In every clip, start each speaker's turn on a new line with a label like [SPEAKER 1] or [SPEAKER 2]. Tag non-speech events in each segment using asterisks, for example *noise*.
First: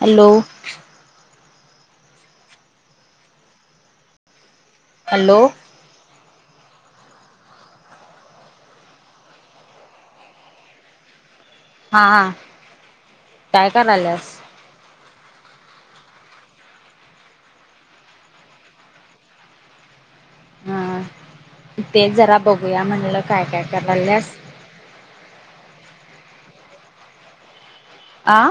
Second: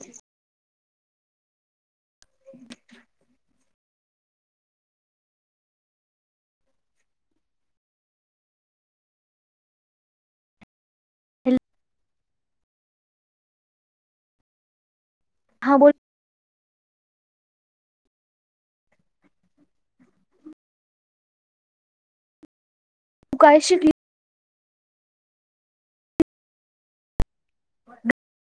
[SPEAKER 1] Hello.
[SPEAKER 2] *inaudible*
[SPEAKER 1] Hello.
[SPEAKER 2] Hello
[SPEAKER 1] हा हा काय कराल्यास
[SPEAKER 2] हा बोल तू
[SPEAKER 1] हा ते जरा बघूया म्हणलं, काय काय करायल्यास
[SPEAKER 2] *unintelligible*
[SPEAKER 1] आ.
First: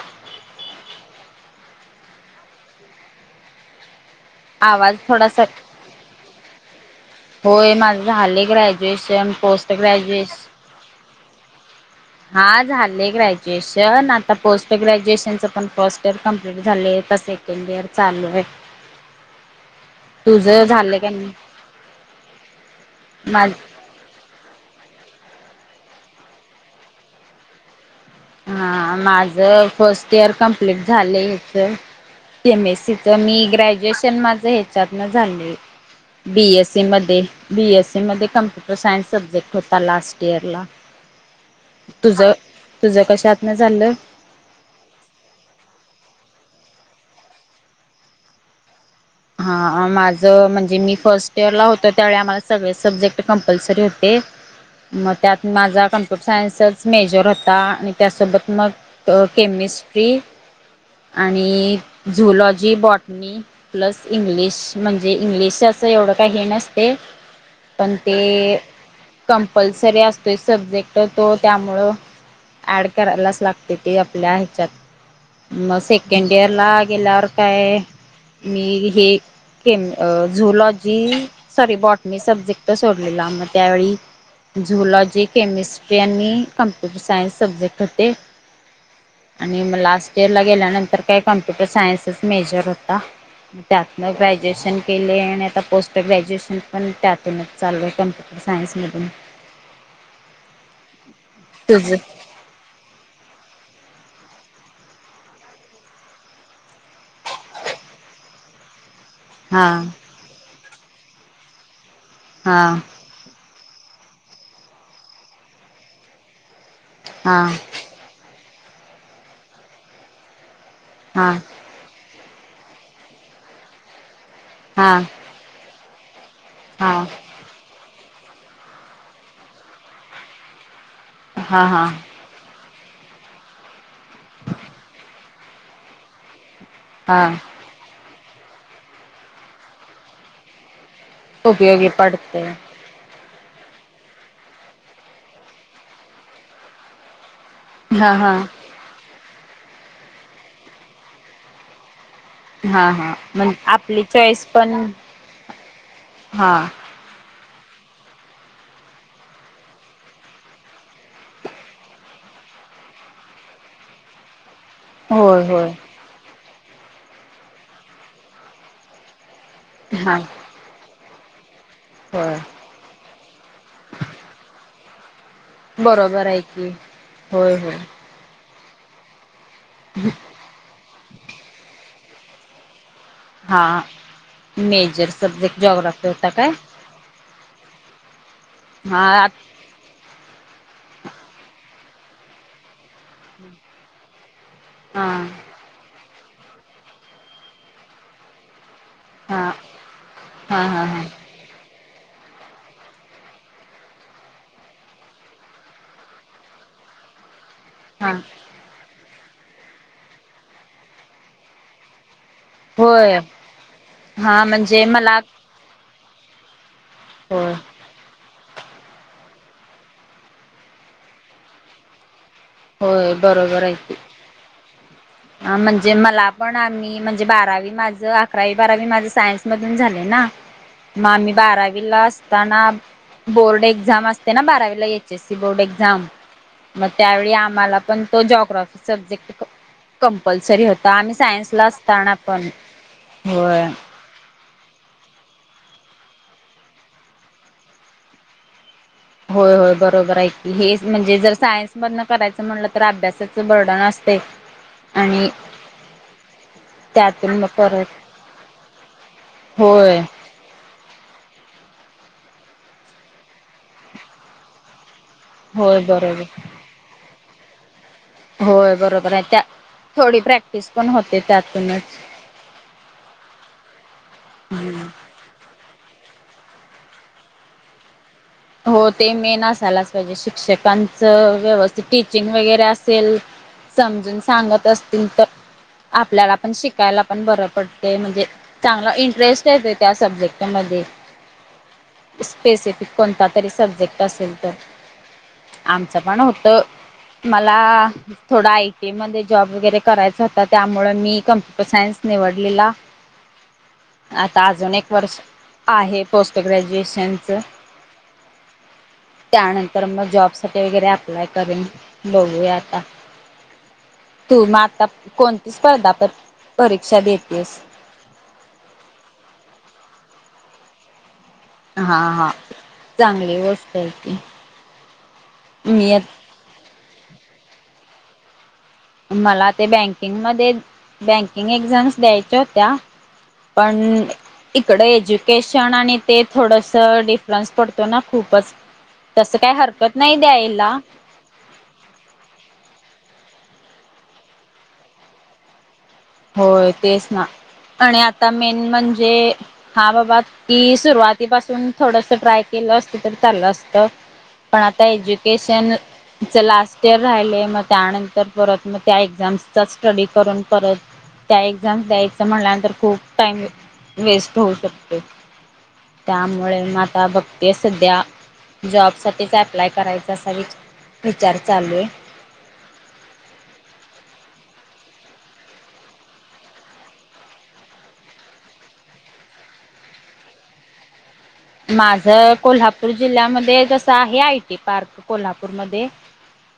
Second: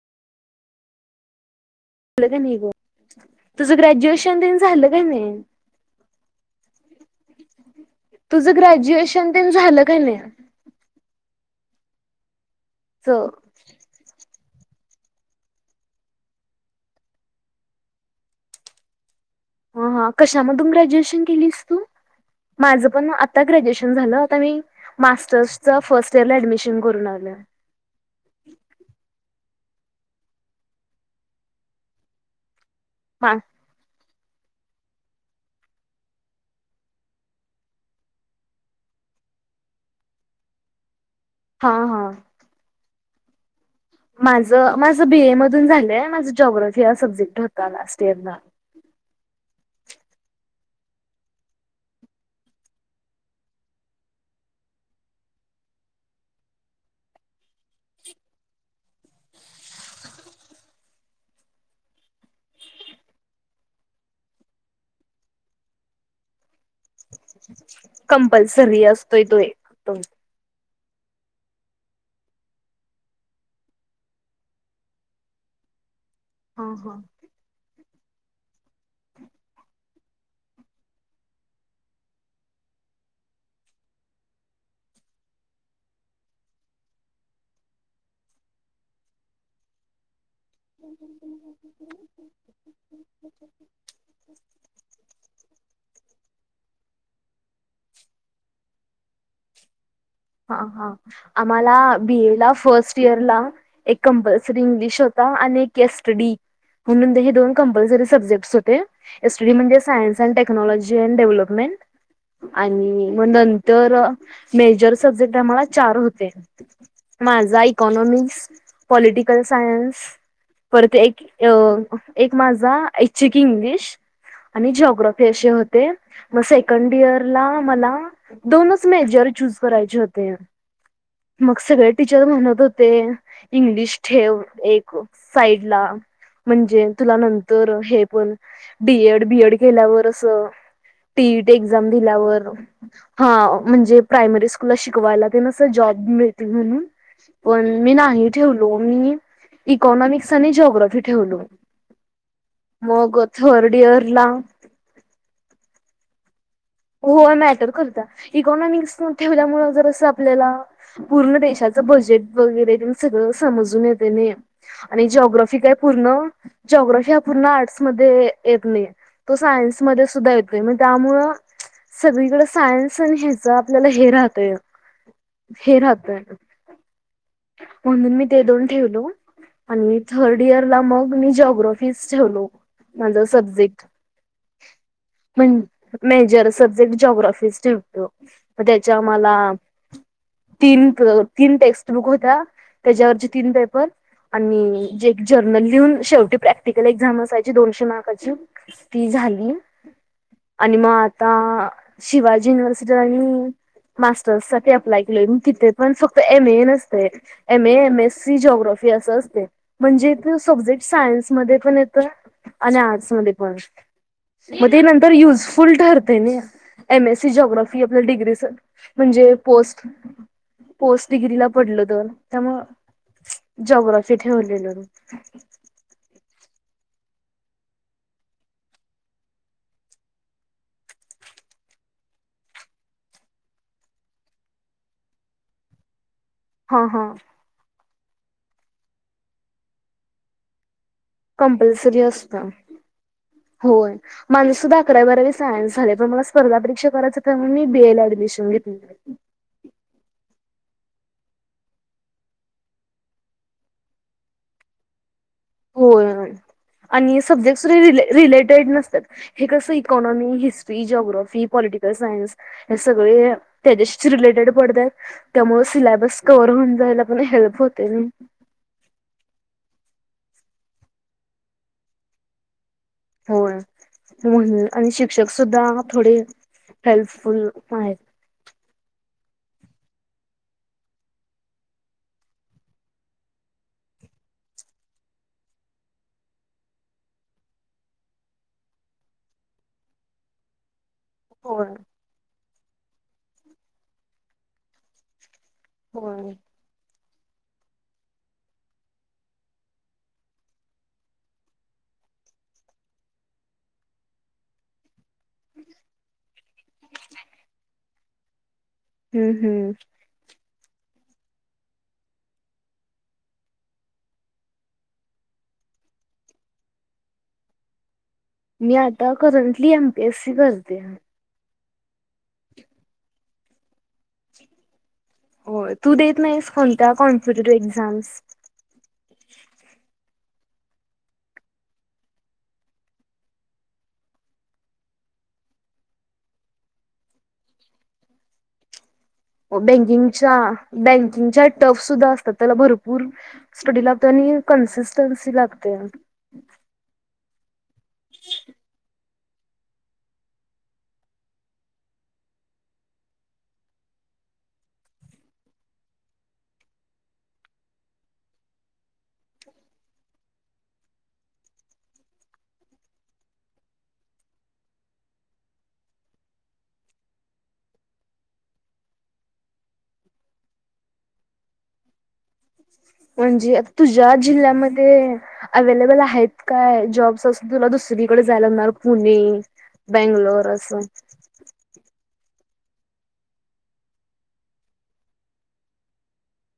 [SPEAKER 2] झालं का नाही गं. तुझं ग्रॅज्युएशन तेन झालं
[SPEAKER 1] आवाज
[SPEAKER 2] का नाही.
[SPEAKER 1] थोडासा होय माझं झालं
[SPEAKER 2] तुझं
[SPEAKER 1] ग्रॅज्युएशन,
[SPEAKER 2] तेन
[SPEAKER 1] पोस्ट
[SPEAKER 2] झालं का नाही
[SPEAKER 1] ग्रॅज्युएशन हा
[SPEAKER 2] च
[SPEAKER 1] झालय ग्रॅज्यू एशन. आता पोस्ट ग्रॅज्युएशनचं पण फर्स्ट इयर कंप्लीट झाले आहे तर सेकंड इयर चालू आहे. *unintelligible*
[SPEAKER 2] हा हा
[SPEAKER 1] तुझं
[SPEAKER 2] कशामधून
[SPEAKER 1] झालं का
[SPEAKER 2] ग्रॅज्युएशन
[SPEAKER 1] नाही
[SPEAKER 2] केलीस तू? माझ पण आता
[SPEAKER 1] माझ
[SPEAKER 2] ग्रॅज्युएशन झालं. आता मी मास्टर्स फर्स्ट इअर ला ऍडमिशन करून आलं.
[SPEAKER 1] हा माझ फर्स्ट इयर कम्प्लीट झालं हेच एम ए सी. तर
[SPEAKER 2] हा
[SPEAKER 1] मी ग्रॅज्युएशन माझं ह्याच्यातनं झाले. बी एस सी मध्ये बी एससी मध्ये कम्प्युटर सायन्स सब्जेक्ट होता लास्ट इयरला
[SPEAKER 2] हा
[SPEAKER 1] तुझ तुझ कशात न झाल?
[SPEAKER 2] माझ माझ बीए मधून झालंय. माझ जॉग्राफी हा सब्जेक्ट होता लास्ट इयरला.
[SPEAKER 1] हा माझं म्हणजे मी फर्स्ट इयर ला होतो. त्यावेळी, आम्हाला सगळे सब्जेक्ट कंपल्सरी होते. मग त्यात माझा कम्प्युटर सायन्सचाच मेजर होता आणि त्यासोबत मग केमिस्ट्री आणि झुलॉजी, बॉटनी प्लस इंग्लिश म्हणजे इंग्लिश असं एवढं काही हे नसते. पण ते
[SPEAKER 2] कंपल्सरी असतोय तो एक
[SPEAKER 1] कंपल्सरी असतोय सब्जे क्ट तो त्यामुळं ॲड करायलाच लागते ते आपल्या ह्याच्यात म सेकंड इयर ला
[SPEAKER 2] हा
[SPEAKER 1] आ
[SPEAKER 2] हा
[SPEAKER 1] गेल्यावर काय मी हे chem zoology sorry botany subject सोडलेला मग त्यावेळी, झूलॉजी, केमिस्ट्री आणि कम्प्युटर सायन्स सब्जेक्ट होते. आणि मग लास्ट इयर ला गेल्यानंतर काय कम्प्युटर सायन्सच मेजर होता. मग ग्रॅज्युएशन केले आणि आता पोस्ट ग्रॅज्युएशन पण त्यातुनचं चालू आहे कम्पुटर सायन्स मधून
[SPEAKER 2] हा हा आम्हाला
[SPEAKER 1] तुझ
[SPEAKER 2] बीए ला फर्स्ट इयरला एक कंपल्सरी इंग्लिश होता आणि एक केस स्टडी म्हणून ते हे दोन कंपल्सरी सब्जेक्टस होते. एसटीडी
[SPEAKER 1] हा
[SPEAKER 2] म्हणजे science and technology and development
[SPEAKER 1] हा
[SPEAKER 2] आणि मग तर मेजर सब्जेक्ट मला चार होते
[SPEAKER 1] हा
[SPEAKER 2] माझा इकॉनॉमिक्स पॉलिटिकल सायन्स परत ते एक
[SPEAKER 1] हा
[SPEAKER 2] ये एक माझा ऐच्छिक इंग्लिश आणि
[SPEAKER 1] हा
[SPEAKER 2] जिओग्रफी असे होते. सेकड
[SPEAKER 1] हा
[SPEAKER 2] इयरला मला दोनच मेजर चूज मॅनेज होतोया हो मग
[SPEAKER 1] हा हा
[SPEAKER 2] सगळ्या टीच र म्हणत होते इंग्लिश ठेव एक साईड ला म्हणजे तुला
[SPEAKER 1] हा
[SPEAKER 2] नंतर हे पण बीएड बीएड केल्यावर अस टीईटी
[SPEAKER 1] उपयोगी
[SPEAKER 2] एक्झाम
[SPEAKER 1] पडते.
[SPEAKER 2] दिल्यावर हा म्हणजे प्रायमरी स्कूलला शिकवायला तेनास जॉब मिळतील म्हणून पण मी
[SPEAKER 1] हा
[SPEAKER 2] नाही
[SPEAKER 1] हा
[SPEAKER 2] ठेवलो मी इकॉनॉमिक्स आणि जिओग्राफी ठेवलो.
[SPEAKER 1] हा हा
[SPEAKER 2] मग
[SPEAKER 1] म्हण
[SPEAKER 2] थर्ड
[SPEAKER 1] आपली
[SPEAKER 2] इयर ला
[SPEAKER 1] चॉईस पण हा
[SPEAKER 2] हो मॅटर करता इकॉनॉमिक्स न ठेवल्यामूळ जर असं आपल्याला पूर्ण देशाचं बजेट वगैरे सगळं समजून येते नाही आणि
[SPEAKER 1] होय
[SPEAKER 2] जिओग्राफी
[SPEAKER 1] होय
[SPEAKER 2] काय पूर्ण जिओग्राफी हा पूर्ण आर्ट्समध्ये येत नाही तो सायन्समध्ये
[SPEAKER 1] हा
[SPEAKER 2] सुद्धा येतो नाही मण त्यामुळ
[SPEAKER 1] होय
[SPEAKER 2] सगळीकडे सायन्स आणि ह्याच आपल्याला हे राहतय हे राहतय
[SPEAKER 1] बरोबर आहे की होय होय
[SPEAKER 2] म्हून मी ते दोन ठेवलो आणि थर्ड इयर ला मग मी जॉग्राफीच ठेवलो. माझा
[SPEAKER 1] हा
[SPEAKER 2] सब्जेक्ट
[SPEAKER 1] मेजर सब्जेक्ट
[SPEAKER 2] म्हण
[SPEAKER 1] जॉग्राफी होता काय?
[SPEAKER 2] सबजेक्ट जिओग्राफी ठेवलं मग त्याच्या
[SPEAKER 1] हा
[SPEAKER 2] मला तीन तीन टेस्ट बुक होत्या त्याच्यावरची तीन पेपर आणि
[SPEAKER 1] हा
[SPEAKER 2] जे ग लिहून शेवटी प्रॅक्टिकल एक्झाम असायची दोनशे मार्काची ती
[SPEAKER 1] हा
[SPEAKER 2] झाली.
[SPEAKER 1] हा
[SPEAKER 2] आणि
[SPEAKER 1] हा
[SPEAKER 2] मग
[SPEAKER 1] हा
[SPEAKER 2] आता शिवाजी युनिव्हर्सिटी आणि मास्टर्स साठी अप्लाय केलीय म तिथे पण फक्त एम ए नसते. एम ए एम
[SPEAKER 1] हा
[SPEAKER 2] एस सी जिओग्राफी असं असते म्हणजे सब्जेक्ट सायन्समध्ये पण येतो. आणि आर्ट्स
[SPEAKER 1] होय
[SPEAKER 2] मध्ये पण
[SPEAKER 1] हा
[SPEAKER 2] मग ते
[SPEAKER 1] म्हणजे
[SPEAKER 2] नंतर
[SPEAKER 1] मला
[SPEAKER 2] युज फुल ठरते एमएस सी
[SPEAKER 1] होय
[SPEAKER 2] जिओग्राफी आप डिग म्हणजे प पोस्ट डिग्रीला पडल तर
[SPEAKER 1] होय बरोबर
[SPEAKER 2] त्यामुळे
[SPEAKER 1] आहे की
[SPEAKER 2] जिओग्राफी ठेवलेलो
[SPEAKER 1] म्हणजे मला पण आम्ही म्हणजे बारावी माझं अकरावी बारावी माझ सायन्स मधून झाले ना.. मग आम्ही बारावीला असताना. बोर्ड एक्झाम असते ना बारावीला एच एससी बोर्ड एक्झाम
[SPEAKER 2] हा
[SPEAKER 1] मग
[SPEAKER 2] हा
[SPEAKER 1] त्यावेळी आम्हाला पण तो जिओग्राफी सब्जेक्ट कंपल्सरी होता आम सायन्स ला
[SPEAKER 2] कंपल्सरी
[SPEAKER 1] असताना पण
[SPEAKER 2] असतं
[SPEAKER 1] होय.
[SPEAKER 2] माझे सुद्धा अकरावी बारावी सायनस झाले पण मला स्पर्धा परीक्षा करायच त्यामुळे मी बीए ला ऍडमिशन घेतले.
[SPEAKER 1] होय होय बरोबर आहे ऐक हे म्हणजे जर सायन्स मधन करायचं म्हणलं तर अभ्यासाचं बर्डन असते. आणि
[SPEAKER 2] होय आणि
[SPEAKER 1] त्यातून मग
[SPEAKER 2] सब्जेक्टसद्ध
[SPEAKER 1] परत
[SPEAKER 2] र रिलेटेड नसतात हे कसं
[SPEAKER 1] होय
[SPEAKER 2] इकॉनॉमी हिस्ट्री वी जोग्राफी, पॉलिटिकल सायन्स हे सगळे त्याच्याशीच रिलेटेड पडताय. त्यामुळे
[SPEAKER 1] होय
[SPEAKER 2] सिलाबस
[SPEAKER 1] बरोबर
[SPEAKER 2] कव्हर होऊन जायला पण हेल्प होते ना.
[SPEAKER 1] होय बरोबर आहे त्या, थोडी प्रॅक्टिस पण होते त्यातूनच.
[SPEAKER 2] होय म्हणून
[SPEAKER 1] हम्म
[SPEAKER 2] आणि शिक्षक सुद्धा थोडे हेल्पफुल आहेत.
[SPEAKER 1] हो ते मेन असायलाच पाहिजे, शिक्षकांचं व्यवस्थित टीचिंग वगैरे असेल. समजून सांगत असतील तर आपल्याला पण शिकायला पण बरं पडते म्हणजे. चांगला इंटरेस्ट येत ये त्या सब्जेक्टमध्ये.
[SPEAKER 2] होठ.
[SPEAKER 1] स्पेसिफिक कोणता तरी सब्जेक्ट असेल तर. आमचं पण
[SPEAKER 2] होय
[SPEAKER 1] होत मला थोडा आयटी मध्ये जॉब वगैरे करायचा होता त्यामुळे मी कम्प्युटर सायन्स निवडलेला. आता अजून एक वर्ष आहे, पोस्ट ग्रॅज्युएशनच.
[SPEAKER 2] हम्म हम्म
[SPEAKER 1] त्यानंतर मग जॉबसाठी वगैरे अप्लाय करेन बघूया आता. तू मग आता कोणती स्पर्धा प-परीक्षा देतेयेस.
[SPEAKER 2] मी आता करंटली एमपीएस सी करते.
[SPEAKER 1] हा हा चांगली गोष्ट आहे ती
[SPEAKER 2] हो
[SPEAKER 1] मी
[SPEAKER 2] तू
[SPEAKER 1] एक.
[SPEAKER 2] देत नाहीस कोणत्या *unintelligible*
[SPEAKER 1] मला ते बँकिंगमध्ये बँकिंग एक्झाम्स द्यायच्या होत्या. पण इकडं एज्युकेशन आणि ते थोडंसं डिफरन्स पडतो ना खूपच. तसं काही हरकत नाही द्यायला.
[SPEAKER 2] ज्या टफ सुद्धा असतात त्याला भरपूर स्टडी लागते आणि ए कन्सिस्टन्सी लागते.
[SPEAKER 1] होय तेच ना आणि आता मेन म्हणजे. हा बाबा ती सुरुवातीपासून थोडस ट्राय केलं असत तरी चाललं असत. पण आता एज्युकेशन च लास्ट इयर राहिलय मग त्यानंतर परत मग त्या एक्झाम्सचा स्टडी करून परत त्या एक्झाम द्यायचं म्हनल्यानंतर खूप टाइम वेस्ट होऊ शकतो. त्यामुळे म आता बघते सध्या. जॉब साठीच अप्लाय करायचा असा विच-विचार चालू हे.
[SPEAKER 2] म्हणजे तुझ्या जिल्ह्यामध्ये. अव्हलेबल आहेत काय जॉब्स अस तुला दुसरीकडे जायला म पुणे. बेंगलोर अस.
[SPEAKER 1] माझ कोल्हापूर जिल्ह्यामध्ये जसं आहे आयटी पार्क कोल्हापूरमध्ये.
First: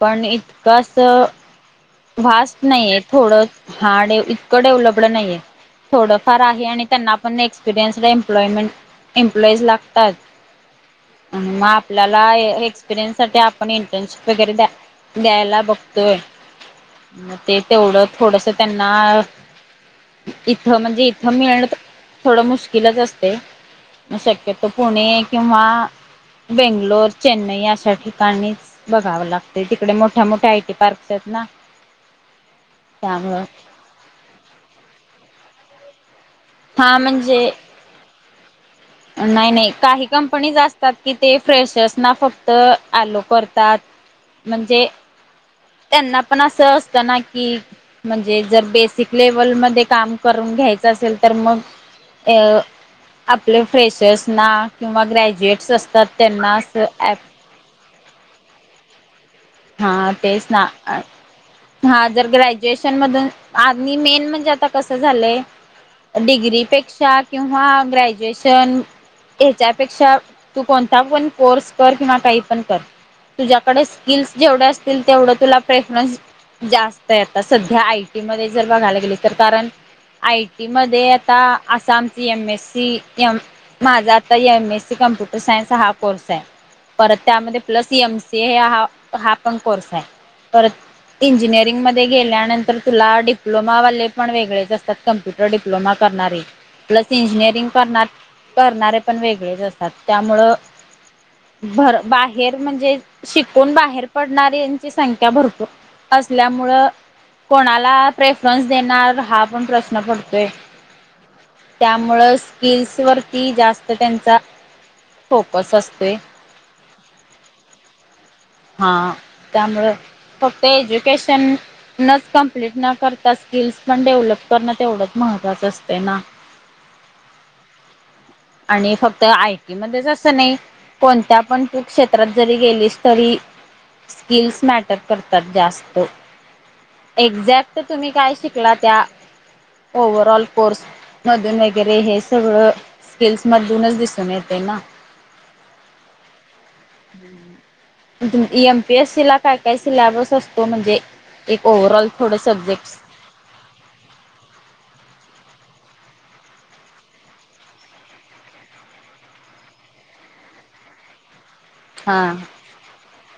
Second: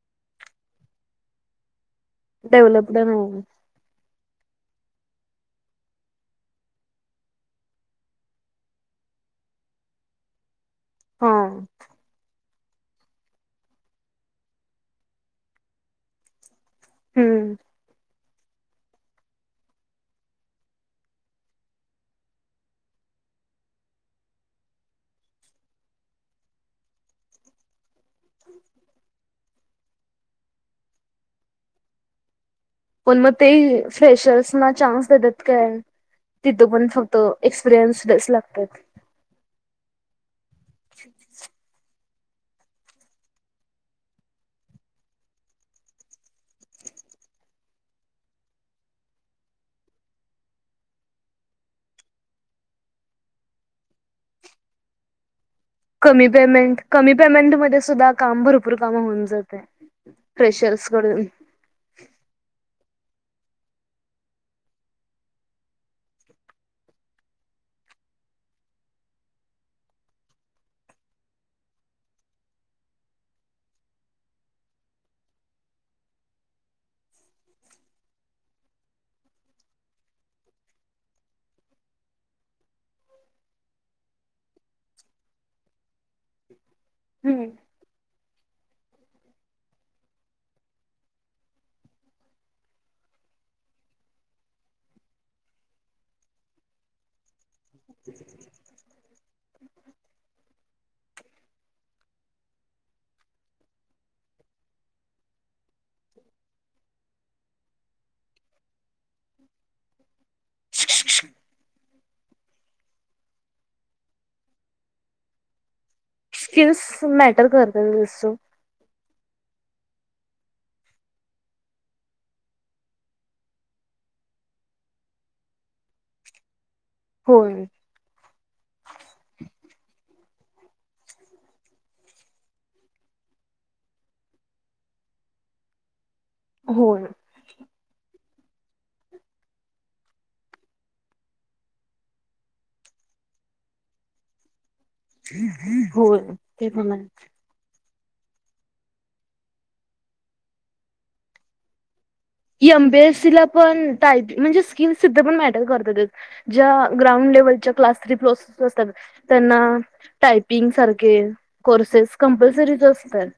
[SPEAKER 1] पण इतकंच. वास्ट
[SPEAKER 2] डेव्हलपड
[SPEAKER 1] नाहीये
[SPEAKER 2] नाही
[SPEAKER 1] थोडं हार्ड इतकं डेवलपड नाहीये. थोडंफार आहे आणि त्यांना पण एक्सपिरियन्स एम्प्लॉयमेंट एम्प्लॉईज लागतात
[SPEAKER 2] हा
[SPEAKER 1] आणि म आपल्याला एक्स एक्सपिरियन्ससाठी आपण इंटर्नशिप वगैरे द्या-द्यायला बघतोय. म
[SPEAKER 2] हम्म
[SPEAKER 1] ते तेवढं थोडस त्यांना इथं म्हणजे इथं मिळण त थोडं मुश्किलच असते. शक्यतो पुणे किंवा बेंगलोर, चेन्नई अशा ठिकाणीच. बघावं लागतं तिकडे मोठ्या, मोठ्या आयटी पार्कस हेत ना.
[SPEAKER 2] पण मग
[SPEAKER 1] त्यामुळं
[SPEAKER 2] ते फ्रेशर्स ना चान्स देतात काय तिथ पण
[SPEAKER 1] हा
[SPEAKER 2] फक्त एक्स
[SPEAKER 1] म्हणजे
[SPEAKER 2] एक्सपिरीयन्सड च लागतात.
[SPEAKER 1] नाही, नाही काही कंपनीज असतात की ते फ्रेशर्स ना फक्त आलो करतात. म्हणजे त्यांना पण असं असतं ना कि- म्हणजे जर बेसिक लेवलमध्ये काम करून घ्यायचं असेल तर मग, अ- आपले फ्रेशर्स ना किंवा ग्रॅज्युएट्स अस-
[SPEAKER 2] कमी पेमेंट, कमी पेमेंटमध्ये सुद्धा काम भरपूर काम होऊन जात.
[SPEAKER 1] हां. तेच ना. अ - हां. जर ग्रॅज्युएशन मधून, आ मेन म्हणजे आता कसं झालंय? डिग्रीपेक्षा किंवा ग्रॅज्युएशन- हेच्यापेक्षा तू कोणता पण कोर्स कर किंवा काही पण कर. तुझ्याकडे स - स्किल्स जेवढे असतील तेवढं तुला प्रेफरन्स- जास्त आहे. आता सध्या आय टी मध्ये जर बघायला गेले तर कारण- आय टीमध्ये आता आसामची एम एस सी, एम- माझा आता M S C computer science हा कोर्स आहे. परत
[SPEAKER 2] हम्म
[SPEAKER 1] त्यामध्ये प्लस एम सी ए हा हा पण कोर्स आहे. परत- इंजिनिअरिंगमध्ये गेल्यानंतर तुला डिप्लोमावाले पण वेगळेच असतात. कम्प्युटर डिप्लोमा करणारे. प्लस इंजिनिअरिंग करणार- करणारे पण वेगळेच असतात त्यामुळं- भर बाहेर म्हणजे शिकून बाहेर- -हेर पडणाऱ्यांची संख्या भरपूर असल्यामुळ - कोणाला प्रेफरन्स देणार हा पण प्रश्न पडतोय. त्यामुळ स्किल्स वरती जास्त त्यांचा- फोकस असते.
[SPEAKER 2] स्किल्स मॅटर करत. *unintelligible*
[SPEAKER 1] हां. त्यामुळं फक्त एज्युकेशन- नच कंप्लीट न करता स्किल्स पण डेव्हलप करणं तेवढंच महत्त्वाचं असतय ना? सर् सर् सर्
[SPEAKER 2] होय.
[SPEAKER 1] आणि फक्त आय टी मध्येच असं नाही. कोणत्या पण तू क्षेत्रात जरी गेलीस तरी- स्किल्स मॅटर करतात जास्त.
[SPEAKER 2] हो.
[SPEAKER 1] एक्झॅक्ट तुम्ही काय शिकला त्या, ओव्हरऑल कोर्स- मधून वगैरे हे सगळं स्किल्स मधूनच दिसून येते ना?
[SPEAKER 2] हो. ते पण आहेच.
[SPEAKER 1] एम पी एस सी ला काय काय सिलॅबस असतो? म्हणजे एक ओव्हरऑल- थोडं
[SPEAKER 2] M P
[SPEAKER 1] subjects
[SPEAKER 2] S C ला पण, टाईप म्हणजे स्किल सुद्धा पण मॅटर करत ते. ज्या ग्राउंड लेव्हलच्या क्लास थ्री प्रोसेस असतात- त्यांना टायपिंग सारखे- कोर्सेस
[SPEAKER 1] हा
[SPEAKER 2] कम्पल्सरीचं असतात.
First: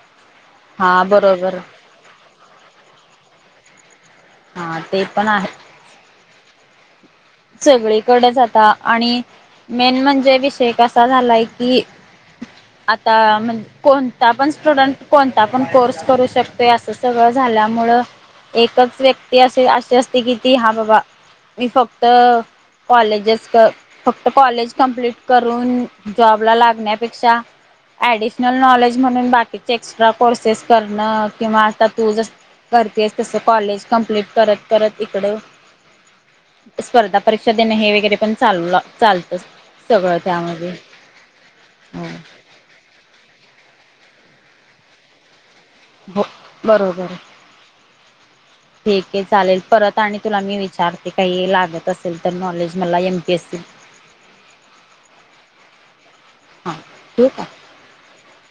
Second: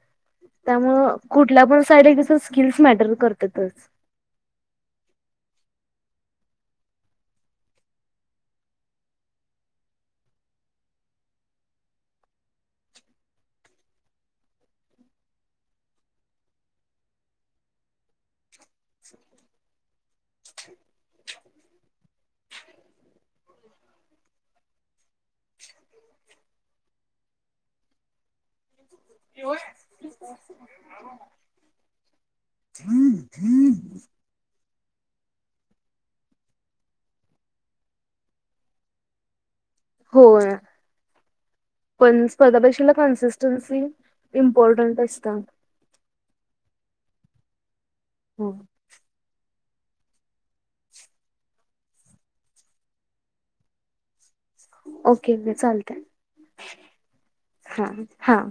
[SPEAKER 1] हा
[SPEAKER 2] त्यामुळं
[SPEAKER 1] बरोबर.
[SPEAKER 2] कुठल्या पण- साईड *unintelligible* स्किल्स मॅटर करतातच.
[SPEAKER 1] हां. ते पण आहे. सगळीकडेच आता, आणि मेन म्हणजे विषय कसा झालाय की- आता म्हण- कोणता पण स्टुडंट कोणता पण कोर्स करू शकतोय असं सगळं झाल्यामुळं- एकच व्यक्ती असे अशी असते की ती हा बाबा मी फक्त- कॉलेजच कर- फक्त कॉलेज कंम्प्लीट करून, जॉबला लागण्यापेक्षा ऍडिशनल नॉलेज म्हणून बाकीचे एक्स्ट्रा कोर्सेस करणं, किंवा आता तू जस करतीएस, तसं कॉलेज कंम्प्लीट करत-करत, इकडं स्पर्धा परीक्षा देणं, हे वगैरे पण चाल-चालतं.
[SPEAKER 2] होय,
[SPEAKER 1] हो
[SPEAKER 2] पण् स्पर्धा परीक्षेला कंसिस्टन्सी, इंपॉर्टन्ट असतं.
[SPEAKER 1] हो, बरोबर.
[SPEAKER 2] हम्.
[SPEAKER 1] ठीक ये चालेल, परत आणि तुला मी विचारते, काही लागत असेल तर नॉलेज, मला एमपीएस सी
[SPEAKER 2] ओके, मं चालतं,
[SPEAKER 1] हां ठीक आहे
[SPEAKER 2] हां हां.